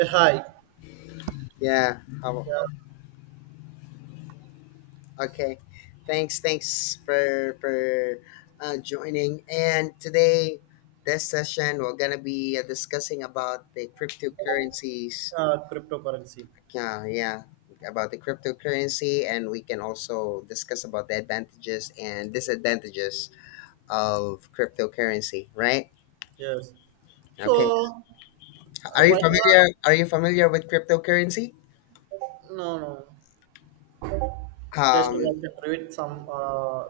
A high, Yeah. How, yeah. okay. Thanks. Thanks for joining. And today, this session, we're gonna be discussing about the cryptocurrencies. Cryptocurrency. Yeah, yeah, about the cryptocurrency, and we can also discuss about the advantages and disadvantages of cryptocurrency. Right? Yes. Okay. So right now, Are you familiar with cryptocurrency? no, no. Just Um, want to read some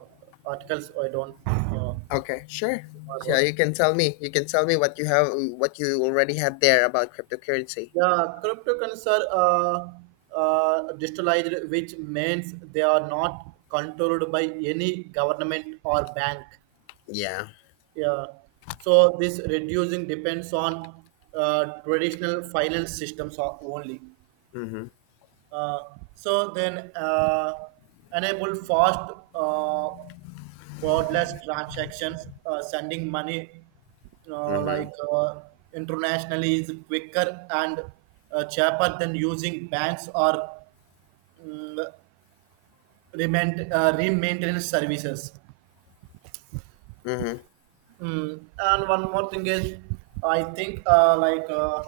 articles. I don't know Okay, sure. Yeah, about. you can tell me. What you already have there about cryptocurrency. Yeah, cryptocurrencies are digitalized, which means they are not controlled by any government or bank. Yeah. Yeah. So this reducing depends on traditional finance systems only. Mhm. Uh, so then enable fast uh, borderless transactions, sending money uh, Mhm. like uh, internationally is quicker and cheaper than using banks or um, remain, maintenance services. Mhm. Mm, and one more thing is, I think like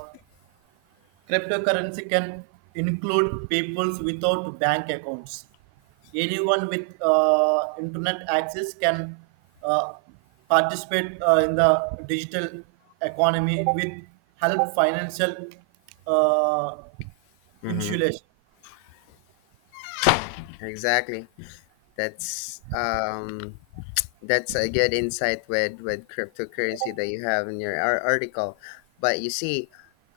cryptocurrency can include peoples without bank accounts. Anyone with internet access can uh, participate in the digital economy with help financial uh, Mhm. insulation. Exactly. That's um. That's a good insight with cryptocurrency that you have in your article. But you see,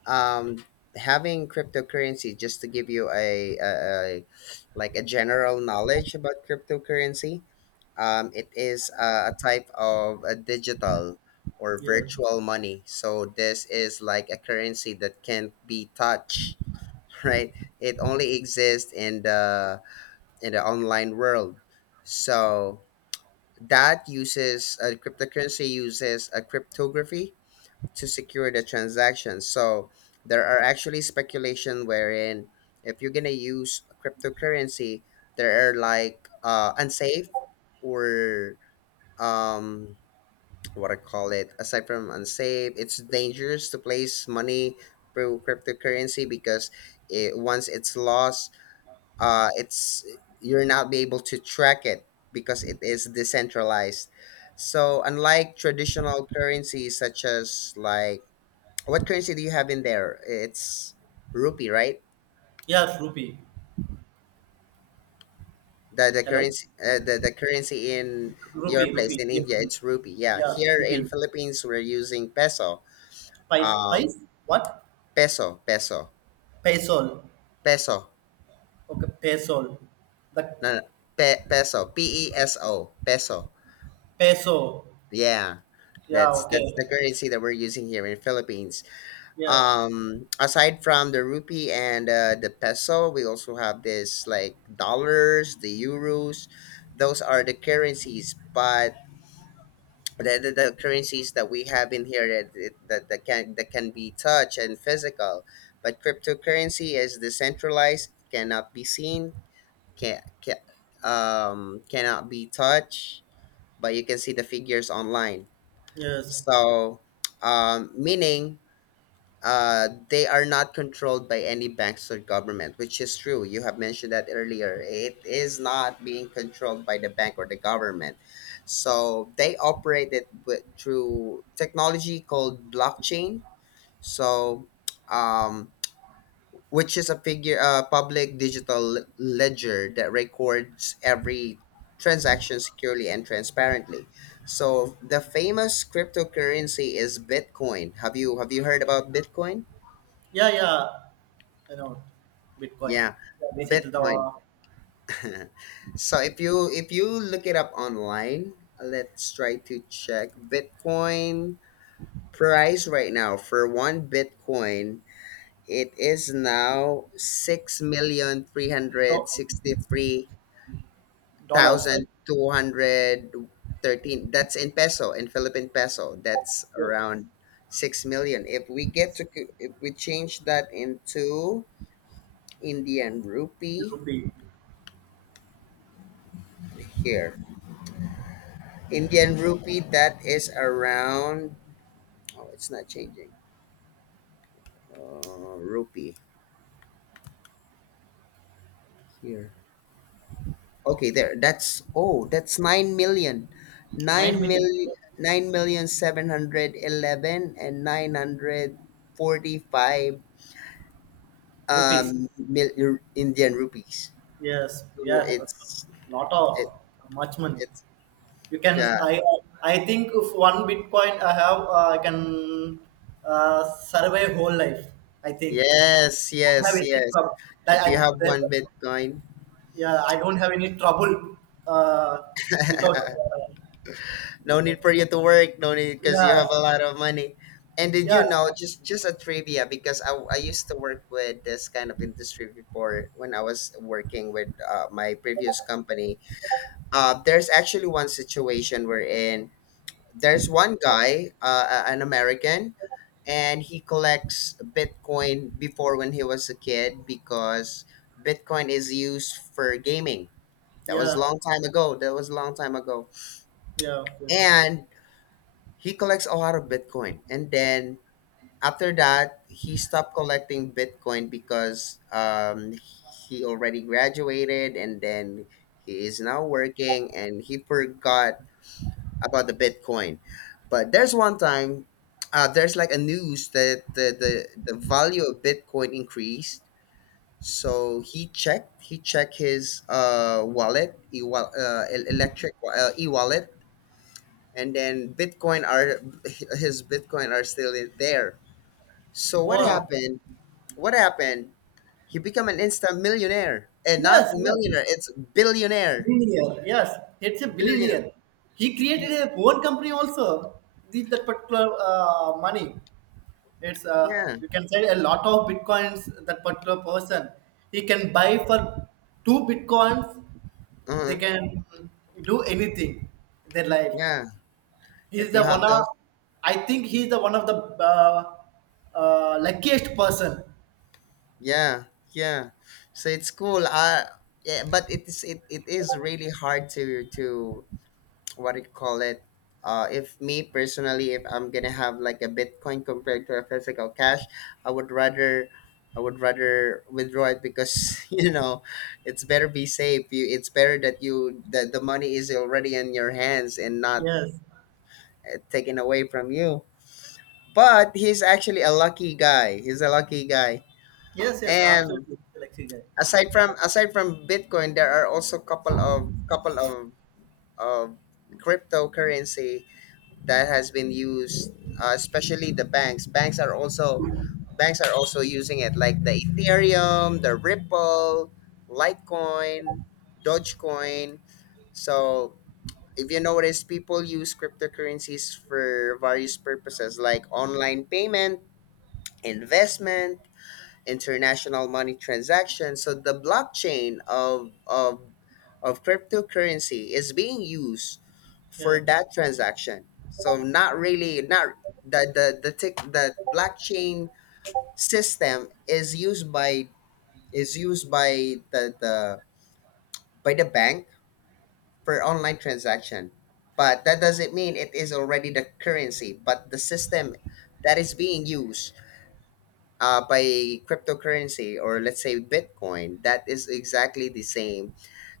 um, having cryptocurrency, just to give you a like a general knowledge about cryptocurrency. It is a type of a digital or Yeah, virtual money. So this is like a currency that can't be touched, right? It only exists in the online world. So that uses a cryptocurrency uses a cryptography to secure the transaction. So there are actually speculation wherein if you're gonna use a cryptocurrency, there are like unsafe or um what I call it, aside from unsafe, it's dangerous to place money through cryptocurrency because once it's lost, it's you're not be able to track it because it is decentralized. So unlike traditional currencies such as, like, what currency do you have in there? It's rupee, right? yeah, rupee. The the Hello, currency uh, the, the currency in your rupee, place rupee. in Yeah, India, it's rupee. Yeah, yeah, here in rupee. Philippines we're using peso. Pice, Um, pice. What? Peso, peso, Peso. peso. Okay, peso. The No, no, peso, P E S O, peso. peso. Yeah, Yeah. that's Okay. the currency that we're using here in Philippines. Yeah. Aside from the rupee and the peso, we also have this like dollars, the euros. Those are the currencies, but the currencies that we have in here that can be touch and physical. But cryptocurrency is decentralized, cannot be seen, can, can cannot be touched, but you can see the figures online. Yes. So, meaning, they are not controlled by any banks or government, which is true. You have mentioned that earlier, it is not being controlled by the bank or the government. So they operate it through technology called blockchain. So um which is a public digital ledger that records every transaction securely and transparently. So the famous cryptocurrency is Bitcoin. Have you heard about Bitcoin? Yeah, yeah, I know Bitcoin. Yeah, Yeah, recently Bitcoin. the So if you look it up online, let's try to check Bitcoin price right now for one Bitcoin. It is now six million three hundred do- sixty three dollars, thousand two hundred thirteen. That's in peso, in Philippine peso. That's the around 6 million. If we change that into Indian rupee, rupee, here, Indian rupee, that is around. Oh, it's not changing. Rupee here. Okay, there. That's oh, that's 9 million, nine nine million million, nine million seven hundred eleven and 945 rupees. Indian rupees. Yes, So yeah, that's it's a lot it of much money. it's You can, yeah, I, I think if one Bitcoin I have, I can survive whole life. I think. yes, Don't have yes, any yes. trouble. I, If you I, have that, one Bitcoin, yeah, I don't have any trouble uh, without. No need for you to work, no need, because you Yeah, have a lot of money. And did yeah, you know, just a trivia, because I used to work with this kind of industry before when I was working with my previous company. There's actually one situation we're in, there's one guy, an American, and he collects Bitcoin before when he was a kid because Bitcoin is used for gaming. That was a yeah. long time ago. That was a long time ago. Yeah. Okay. And he collects a lot of Bitcoin. And then after that, he stopped collecting Bitcoin because he already graduated, and then he is now working and he forgot about the Bitcoin. But there's one time, there's like a news that the value of Bitcoin increased. So he checked his wallet, e wal- el- electric wa- e wallet, and then Bitcoin are his Bitcoin are still in there. So what Wow. happened? What happened? He become an instant millionaire, and not Yes. Yes. millionaire, it's Billionaire. Yes. It's a billionaire. billionaire. He created He, a own company also. This that particular money. It's yeah, you can say a lot of bitcoins. That particular person, he can buy for two bitcoins. uh huh, They can do anything in their life. yeah. He's If you the one have of. those. I think he's the one of the uh, luckiest person. Yeah, yeah. So it's cool. Yeah, but it is really hard to what do you call it? Uh, if me personally, if I'm gonna have like a Bitcoin compared to a physical cash, I would rather I would rather withdraw it because you know it's better be safe. You it's better that you that the money is already in your hands and not Yes. Taken away from you. But he's actually a lucky guy. He's a lucky guy. Yes. Yes. And Absolutely. Lucky guy. Aside from Bitcoin, there are also couple of of cryptocurrency that has been used, especially the banks. Banks are also using it, like the Ethereum, the Ripple, Litecoin, Dogecoin. So if you notice, people use cryptocurrencies for various purposes like online payment, investment, international money transactions. So the blockchain of of cryptocurrency is being used Yeah. for that transaction. So not really not the the tick the blockchain system is used by the by the bank for online transaction. But that doesn't mean it is already the currency, but the system that is being used by cryptocurrency, or let's say Bitcoin, that is exactly the same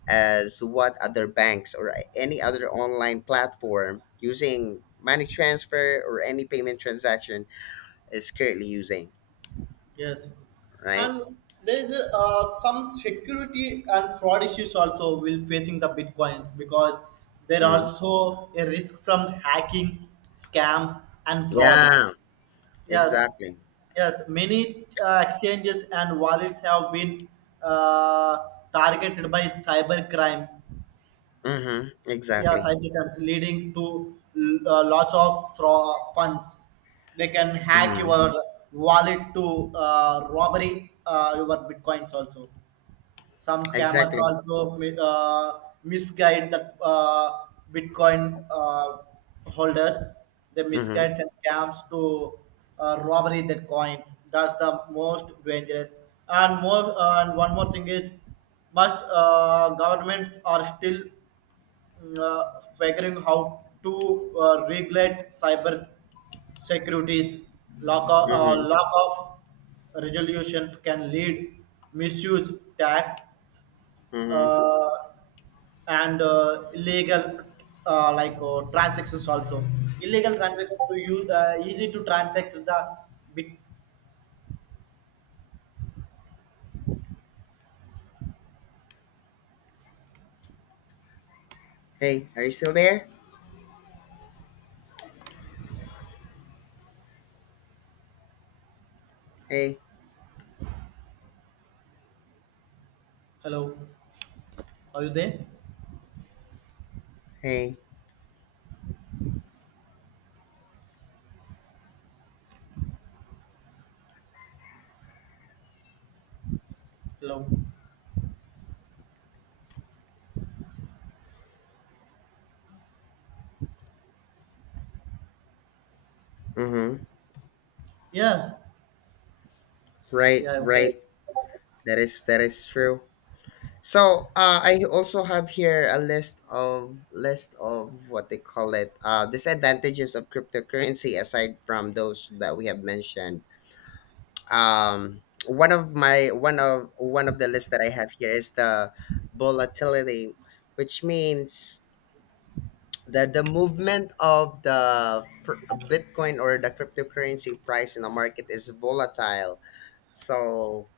as what other banks or any other online platform using money transfer or any payment transaction is currently using, Yes, right? and there is a, some security and fraud issues also will facing the bitcoins because there are Hmm. also a risk from hacking, scams, and fraud. Yeah, Yes, exactly. yes, many exchanges and wallets have been uh, targeted by cyber crime, Mm-hmm. yeah, Exactly. side attempts leading to loss of funds. They can hack Mm-hmm. your wallet to robbery your bitcoins also. Some scammers Exactly. also misguide the Bitcoin holders. They Mm-hmm. misguide and scams to robbery their coins. That's the most dangerous. And one more thing is, must governments are still figuring how to regulate cyber securities. Mm-hmm. Lack of resolutions can lead misuse tax Mm-hmm. uh, and illegal transactions also, illegal transactions to use easy to transact the bit. Hey, are you still there? Hey, Hello, are you there? hey. Hello. Mm-hmm. Yeah, Right, yeah, okay. right. That is true. So I also have here a list of what they call it, disadvantages of cryptocurrency aside from those that we have mentioned. One of my one of the lists that I have here is the volatility, which means the movement of the Bitcoin or the cryptocurrency price in the market is volatile. So,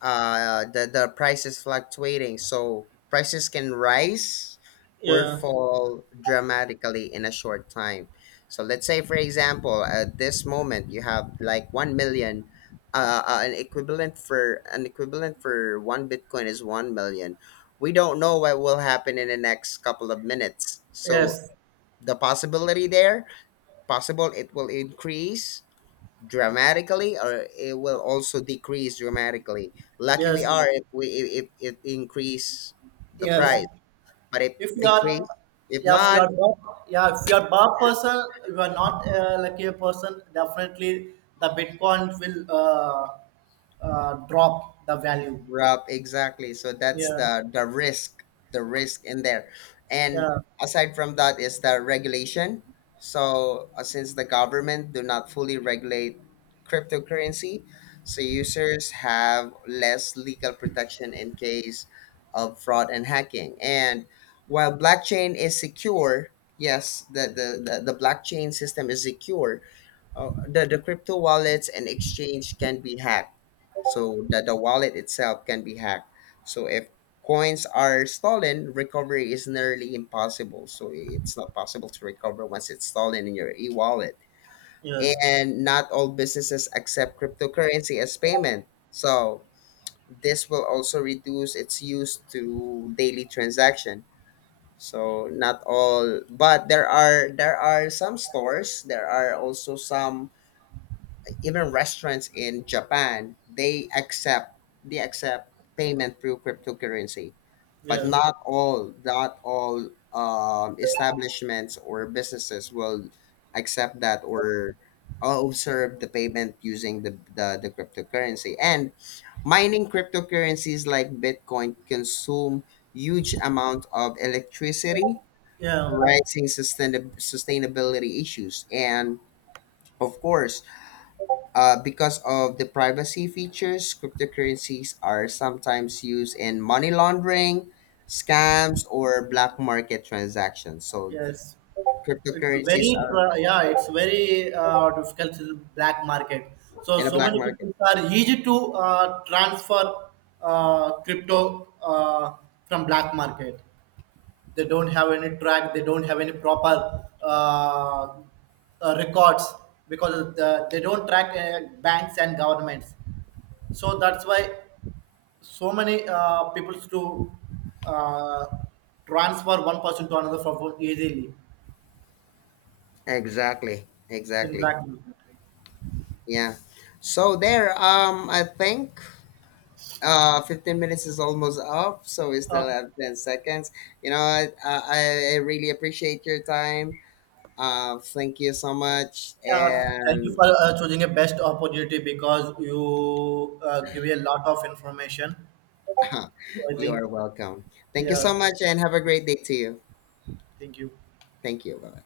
the price is fluctuating, so prices can rise or Yeah. fall dramatically in a short time. So let's say, for example, at this moment you have like 1 million, an equivalent for one bitcoin is 1 million. We don't know what will happen in the next couple of minutes. So Yes, the possibility there, possible it will increase dramatically, or it will also decrease dramatically. Lucky we yes, are yes, if we if it increase the yes. price. But if if you are decrease, if yeah if you not, are not, yeah, if you are bar person, you are not like a person, definitely the bitcoin will drop the value. Rob, exactly. So that's Yeah, the risk, the risk in there. And yeah. aside from that is the regulation. So, since the government do not fully regulate cryptocurrency, so users have less legal protection in case of fraud and hacking. And while blockchain is secure, yes, the blockchain system is secure. The crypto wallets and exchange can be hacked, so that the wallet itself can be hacked. So if coins are stolen, recovery is nearly impossible. So it's not possible to recover once it's stolen in your e-wallet. Yes, And not all businesses accept cryptocurrency as payment. So this will also reduce its use to daily transaction. So not all, but there are some stores. There are also some, even restaurants in Japan, they accept payment through cryptocurrency, but yes. Not all establishments or businesses will accept that or observe the payment using the cryptocurrency. And mining cryptocurrencies like Bitcoin consume huge amount of electricity, Yeah. raising sustainability issues. And of course, because of the privacy features, cryptocurrencies are sometimes used in money laundering, scams, or black market transactions. So Yes, cryptocurrencies are yeah, it's very difficult to black market, so in a so black many market. people are easy to transfer crypto from black market. They don't have any track, they don't have any proper records because they don't track banks and governments. So that's why so many people to uh, transfer one person to another from phone easily Exactly. in Exactly. black market. Yeah. So there, I think, 15 minutes is almost up, so we uh, still have 10 seconds. You know, I really appreciate your time. Thank you so much. yeah, thank you And for choosing a best opportunity because you give a lot of information. So I you think, are welcome. Thank you yeah, so much, and have a great day to you. thank you. Thank you. Bye.